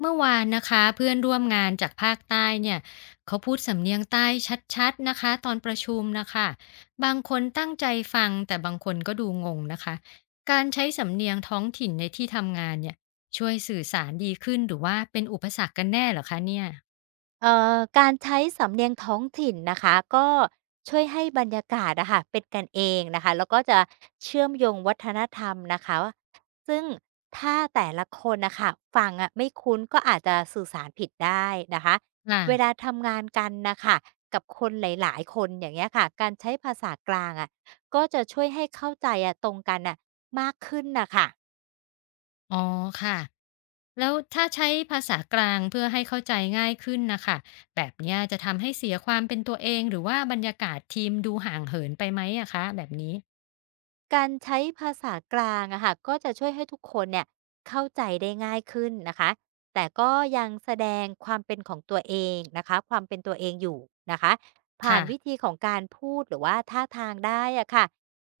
เมื่อวานนะคะเพื่อนร่วมงานจากภาคใต้เนี่ยเขาพูดสำเนียงใต้ชัดๆนะคะตอนประชุมนะคะบางคนตั้งใจฟังแต่บางคนก็ดูงงนะคะการใช้สำเนียงท้องถิ่นในที่ทำงานเนี่ยช่วยสื่อสารดีขึ้นหรือว่าเป็นอุปสรรคกันแน่เหรอคะเนี่ยการใช้สำเนียงท้องถิ่นนะคะก็ช่วยให้บรรยากาศนะคะเป็นกันเองนะคะแล้วก็จะเชื่อมโยงวัฒนธรรมนะคะซึ่งถ้าแต่ละคนนะคะฟังอะไม่คุ้นก็อาจจะสื่อสารผิดได้นะคะค่ะเวลาทำงานกันนะคะกับคนหลายๆคนอย่างเงี้ยค่ะการใช้ภาษากลางอะก็จะช่วยให้เข้าใจอะตรงกันอ่ะมากขึ้นนะคะ อ๋อค่ะแล้วถ้าใช้ภาษากลางเพื่อให้เข้าใจง่ายขึ้นนะคะแบบเนี้ยจะทำให้เสียความเป็นตัวเองหรือว่าบรรยากาศทีมดูห่างเหินไปไหมอะคะแบบนี้การใช้ภาษากลางอะค่ะก็จะช่วยให้ทุกคนเนี่ยเข้าใจได้ง่ายขึ้นนะคะแต่ก็ยังแสดงความเป็นของตัวเองนะคะความเป็นตัวเองอยู่นะคะผ่าค่ะ นวิธีของการพูดหรือว่าท่าทางได้อะค่ะ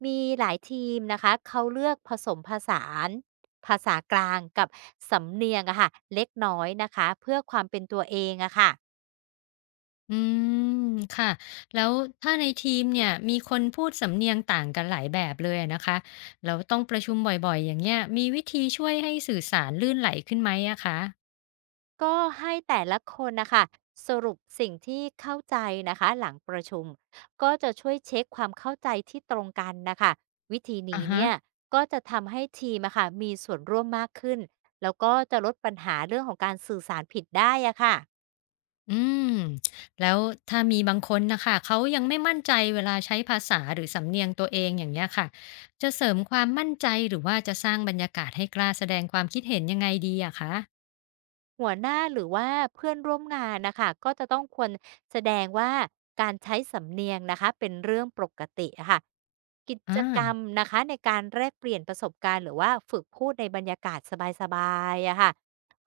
มีหลายทีมนะคะเขาเลือกผสมผสานภาษากลางกับสำเนียงอะค่ะเล็กน้อยนะคะเพื่อความเป็นตัวเองอะค่ะ อืมค่ะแล้วถ้าในทีมเนี่ยมีคนพูดสำเนียงต่างกันหลายแบบเลยอะนะคะแล้วต้องประชุมบ่อยๆอย่างเงี้ยมีวิธีช่วยให้สื่อสารลื่นไหลขึ้นไหมอะคะก็ให้แต่ละคนนะคะสรุปสิ่งที่เข้าใจนะคะหลังประชุมก็จะช่วยเช็คความเข้าใจที่ตรงกันนะคะวิธีอ่ะนี้ฮะเนี่ยก็จะทำให้ทีมอะค่ะมีส่วนร่วมมากขึ้นแล้วก็จะลดปัญหาเรื่องของการสื่อสารผิดได้อะค่ะ อืมแล้วถ้ามีบางคนนะคะเขายังไม่มั่นใจเวลาใช้ภาษาหรือสำเนียงตัวเองอย่างเงี้ยค่ะจะเสริมความมั่นใจหรือว่าจะสร้างบรรยากาศให้กล้าแสดงความคิดเห็นยังไงดีอะคะหัวหน้าหรือว่าเพื่อนร่วมงานนะคะก็จะต้องควรแสดงว่าการใช้สำเนียงนะคะเป็นเรื่องปกติอะค่ะกิอ่าจกรรมนะคะในการแลกเปลี่ยนประสบการณ์หรือว่าฝึกพูดในบรรยากาศสบายๆอะค่ะ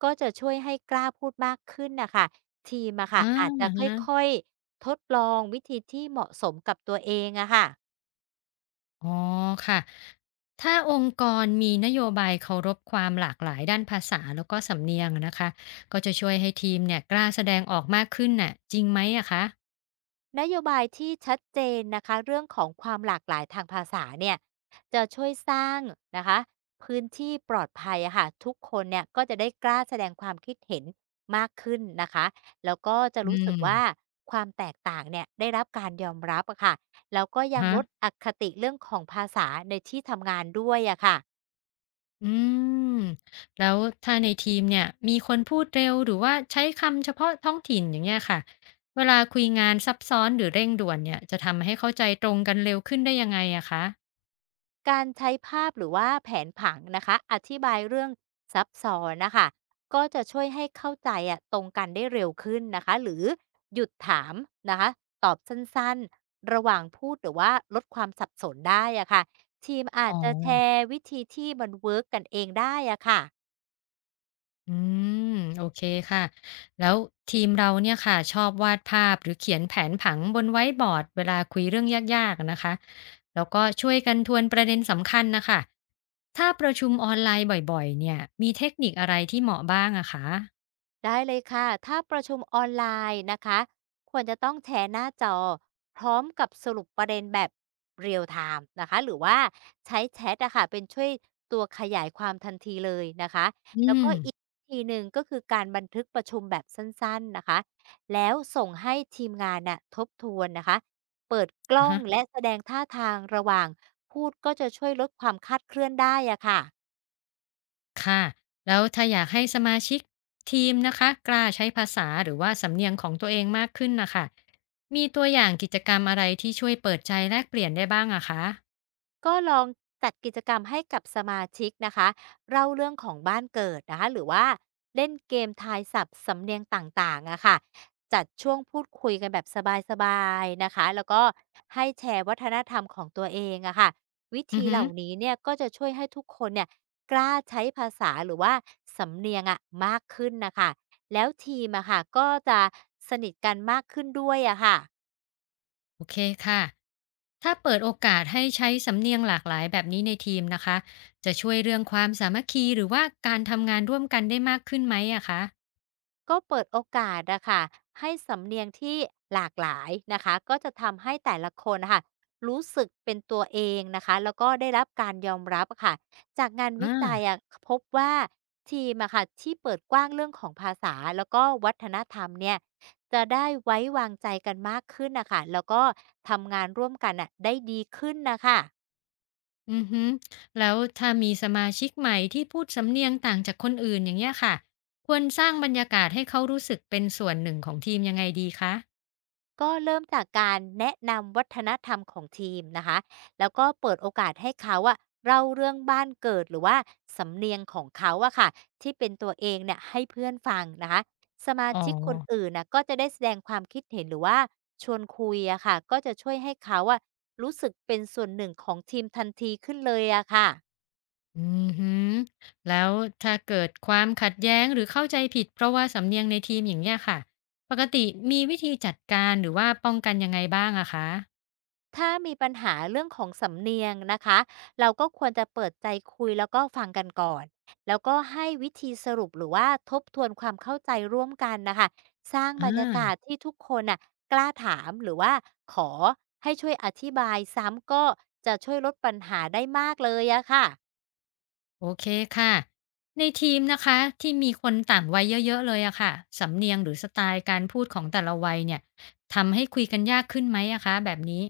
ก็จะช่วยให้กล้าพูดมากขึ้นนะคะทีมอะอ่าค่ะอาจจะฮะ ค่อยๆทดลองวิธีที่เหมาะสมกับตัวเองอะค่ะ อ๋อค่ะถ้าองค์กรมีนโยบายเคารพความหลากหลายด้านภาษาแล้วก็สำเนียงอะนะคะก็จะช่วยให้ทีมเนี่ยกล้าแสดงออกมากขึ้นน่ะจริงไหมอะคะนโยบายที่ชัดเจนนะคะเรื่องของความหลากหลายทางภาษาเนี่ยจะช่วยสร้างนะคะพื้นที่ปลอดภัยอะค่ะทุกคนเนี่ยก็จะได้กล้าแสดงความคิดเห็นมากขึ้นนะคะแล้วก็จะอืรู้สึกมว่าความแตกต่างเนี่ยได้รับการยอมรับอะค่ะแล้วก็ยังฮะลดอคติเรื่องของภาษาในที่ทำงานด้วยอะค่ะ อืมแล้วถ้าในทีมเนี่ยมีคนพูดเร็วหรือว่าใช้คำเฉพาะท้องถิ่นอย่างเงี้ยค่ะเวลาคุยงานซับซ้อนหรือเร่งด่วนเนี่ยจะทำให้เข้าใจตรงกันเร็วขึ้นได้ยังไงอะคะการใช้ภาพหรือว่าแผนผังนะคะ อธิบายเรื่องซับซ้อนนะคะ ก็จะช่วยให้เข้าใจอะตรงกันได้เร็วขึ้นนะคะ หรือหยุดถามนะคะ ตอบสั้นๆ ระหว่างพูดหรือว่าลดความสับสนได้อะค่ะทีมอาอ๋อ จจะแชร์วิธีที่มันเวิร์กกันเองได้อะค่ะ อืมโอเคค่ะแล้วทีมเราเนี่ยค่ะชอบวาดภาพหรือเขียนแผนผังบนไว้บอร์ดเวลาคุยเรื่องยากๆอะนะคะแล้วก็ช่วยกันทวนประเด็นสำคัญนะคะถ้าประชุมออนไลน์บ่อยๆเนี่ยมีเทคนิคอะไรที่เหมาะบ้างอะคะได้เลยค่ะ ถ้าประชุมออนไลน์นะคะควรจะต้องแชร์หน้าจอพร้อมกับสรุปประเด็นแบบเรียลไทม์นะคะหรือว่าใช้แชทอะค่ะเป็นช่วยตัวขยายความทันทีเลยนะคะอืแล้วมก็อีกวิธีหนึ่งก็คือการบันทึกประชุมแบบสั้นๆนะคะแล้วส่งให้ทีมงานน่ะทบทวนนะคะเปิดกอ่ะล้องฮะและแสดงท่าทางระหว่างพูดก็จะช่วยลดความคาดเคลื่อนได้อะค่ะ ค่ะแล้วถ้าอยากให้สมาชิกทีมนะคะกล้าใช้ภาษาหรือว่าสำเนียงของตัวเองมากขึ้นนะคะมีตัวอย่างกิจกรรมอะไรที่ช่วยเปิดใจแลกเปลี่ยนได้บ้างอะคะก็ลองจัดกิจกรรมให้กับสมาชิกนะคะเล่าเรื่องของบ้านเกิดนะคะหรือว่าเล่นเกมทายศัพท์สำเนียงต่างๆอะค่ะจัดช่วงพูดคุยกันแบบสบายๆนะคะแล้วก็ให้แชร์วัฒนธรรมของตัวเองอะค่ะวิอือธีฮึ เหล่านี้เนี่ยก็จะช่วยให้ทุกคนเนี่ยกล้าใช้ภาษาหรือว่าสำเนียงอะมากขึ้นนะคะแล้วทีมอะค่ะก็จะสนิทกันมากขึ้นด้วยอะค่ะ โอเคค่ะ ถ้าเปิดโอกาสให้ใช้สำเนียงหลากหลายแบบนี้ในทีมนะคะ จะช่วยเรื่องความสามัคคีหรือว่าการทำงานร่วมกันได้มากขึ้นไหมอะคะก็เปิดโอกาสอะค่ะให้สำเนียงที่หลากหลายนะคะก็จะทำให้แต่ละคนนะค่ะรู้สึกเป็นตัวเองนะคะแล้วก็ได้รับการยอมรับอะค่ะจากงานอ่าวิจัยอะพบว่าทีมอะค่ะที่เปิดกว้างเรื่องของภาษาแล้วก็วัฒนธรรมเนี่ยจะได้ไว้วางใจกันมากขึ้นนะคะแล้วก็ทำงานร่วมกันอะได้ดีขึ้นนะคะ อือฮึแล้วถ้ามีสมาชิกใหม่ที่พูดสำเนียงต่างจากคนอื่นอย่างเงี้ยค่ะ ควรสร้างบรรยากาศให้เขารู้สึกเป็นส่วนหนึ่งของทีมยังไงดีคะ ก็เริ่มจากการแนะนำวัฒนธรรมของทีมนะคะแล้วก็เปิดโอกาสให้เขาอะเล่าเรื่องบ้านเกิดหรือว่าสำเนียงของเขาอะค่ะที่เป็นตัวเองเนี่ยให้เพื่อนฟังนะคะสมาอ๋อ ชิกคนอื่นนะก็จะได้แสดงความคิดเห็นหรือว่าชวนคุยอะค่ะก็จะช่วยให้เขาอะรู้สึกเป็นส่วนหนึ่งของทีมทันทีขึ้นเลยอะค่ะ อือฮึแล้วถ้าเกิดความขัดแย้งหรือเข้าใจผิดเพราะว่าสำเนียงในทีมอย่างเงี้ยค่ะ ปกติมีวิธีจัดการหรือว่าป้องกันยังไงบ้างอะคะถ้ามีปัญหาเรื่องของสำเนียงนะคะเราก็ควรจะเปิดใจคุยแล้วก็ฟังกันก่อนแล้วก็ให้วิธีสรุปหรือว่าทบทวนความเข้าใจร่วมกันนะคะสร้างบอารรยากาศที่ทุกคนน่ะกล้าถามหรือว่าขอให้ช่วยอธิบายซ้ำก็จะช่วยลดปัญหาได้มากเลยอะค่ะ โอเคค่ะในทีมนะคะที่มีคนต่างวัยเยอะๆเลยอะค่ะสำเนียงหรือสไตล์การพูดของแต่ละวัยเนี่ยทำให้คุยกันยากขึ้นไหมอะคะแบบนี้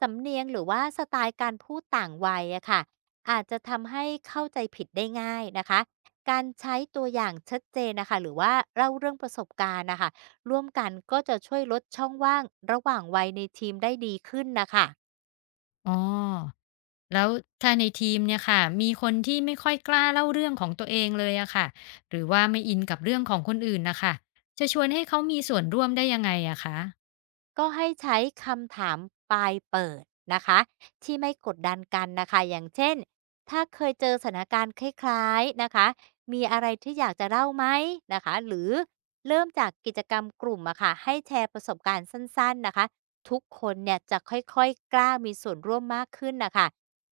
สำเนียงหรือว่าสไตล์การพูดต่างวัยอะค่ะอาจจะทำให้เข้าใจผิดได้ง่ายนะคะการใช้ตัวอย่างชัดเจนนะคะหรือว่าเล่าเรื่องประสบการณ์นะคะร่วมกันก็จะช่วยลดช่องว่างระหว่างวัยในทีมได้ดีขึ้นนะคะ อ๋อ แล้วถ้าในทีมเนี่ยค่ะมีคนที่ไม่ค่อยกล้าเล่าเรื่องของตัวเองเลยอะค่ะหรือว่าไม่อินกับเรื่องของคนอื่นนะคะจะชวนให้เขามีส่วนร่วมได้ยังไงอะคะก็ให้ใช้คำถามปลายเปิดนะคะที่ไม่กดดันกันนะคะอย่างเช่นถ้าเคยเจอสถานการณ์คล้ายๆนะคะมีอะไรที่อยากจะเล่าไหมนะคะหรือเริ่มจากกิจกรรมกลุ่มอะค่ะให้แชร์ประสบการณ์สั้นๆนะคะทุกคนเนี่ยจะค่อยๆกล้ามีส่วนร่วมมากขึ้นนะคะ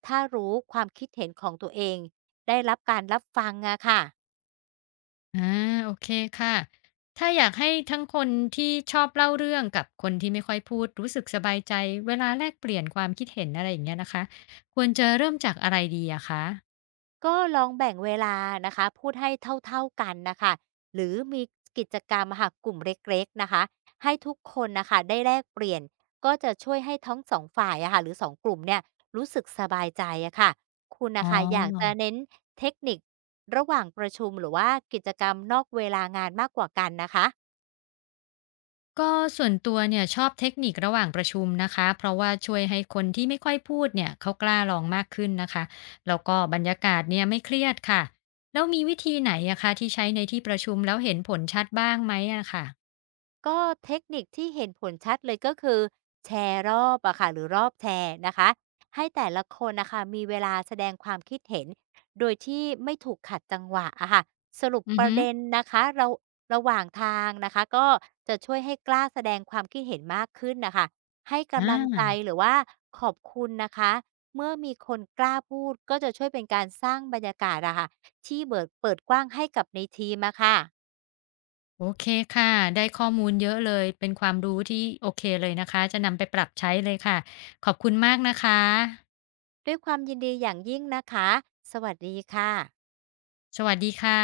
ถ้ารู้ความคิดเห็นของตัวเองได้รับการรับฟังอะค่ะ อ่าโอเคค่ะถ้าอยากให้ทั้งคนที่ชอบเล่าเรื่องกับคนที่ไม่ค่อยพูดรู้สึกสบายใจเวลาแลกเปลี่ยนความคิดเห็นอะไรอย่างเงี้ยนะคะควรจะเริ่มจากอะไรดีอะคะก็ลองแบ่งเวลานะคะพูดให้เท่าๆกันนะคะหรือมีกิจกรรมค่ะกลุ่มเล็กๆนะคะให้ทุกคนนะคะได้แลกเปลี่ยนก็จะช่วยให้ทั้งสองฝ่ายอะค่ะหรือสองกลุ่มเนี่ยรู้สึกสบายใจอะค่ะคุณอ๋อ นะคะอยากจะเน้นเทคนิคระหว่างประชุมหรือว่ากิจกรรมนอกเวลางานมากกว่ากันนะคะ ก็ส่วนตัวเนี่ยชอบเทคนิคระหว่างประชุมนะคะเพราะว่าช่วยให้คนที่ไม่ค่อยพูดเนี่ยเขากล้าลองมากขึ้นนะคะแล้วก็บรรยากาศเนี่ยไม่เครียดค่ะแล้วมีวิธีไหนอะคะที่ใช้ในที่ประชุมแล้วเห็นผลชัดบ้างไหมอะค่ะก็เทคนิคที่เห็นผลชัดเลยก็คือแชร์รอบอะค่ะหรือรอบแชร์นะคะให้แต่ละคนนะคะมีเวลาแสดงความคิดเห็นโดยที่ไม่ถูกขัดจังหวะอะค่ะสรุปอือประฮึเด็นนะคะเราระหว่างทางนะคะก็จะช่วยให้กล้าแสดงความคิดเห็นมากขึ้นนะคะให้อ่กำลังใจาหรือว่าขอบคุณนะคะเมื่อมีคนกล้าพูดก็จะช่วยเป็นการสร้างบรรยากาศอะค่ะที่เบิดเปิดกว้างให้กับในทีมอะค่ะ โอเคค่ะได้ข้อมูลเยอะเลยเป็นความรู้ที่โอเคเลยนะคะจะนำไปปรับใช้เลยค่ะขอบคุณมากนะคะด้วยความยินดีอย่างยิ่งนะคะ สวัสดีค่ะสวัสดีค่ะ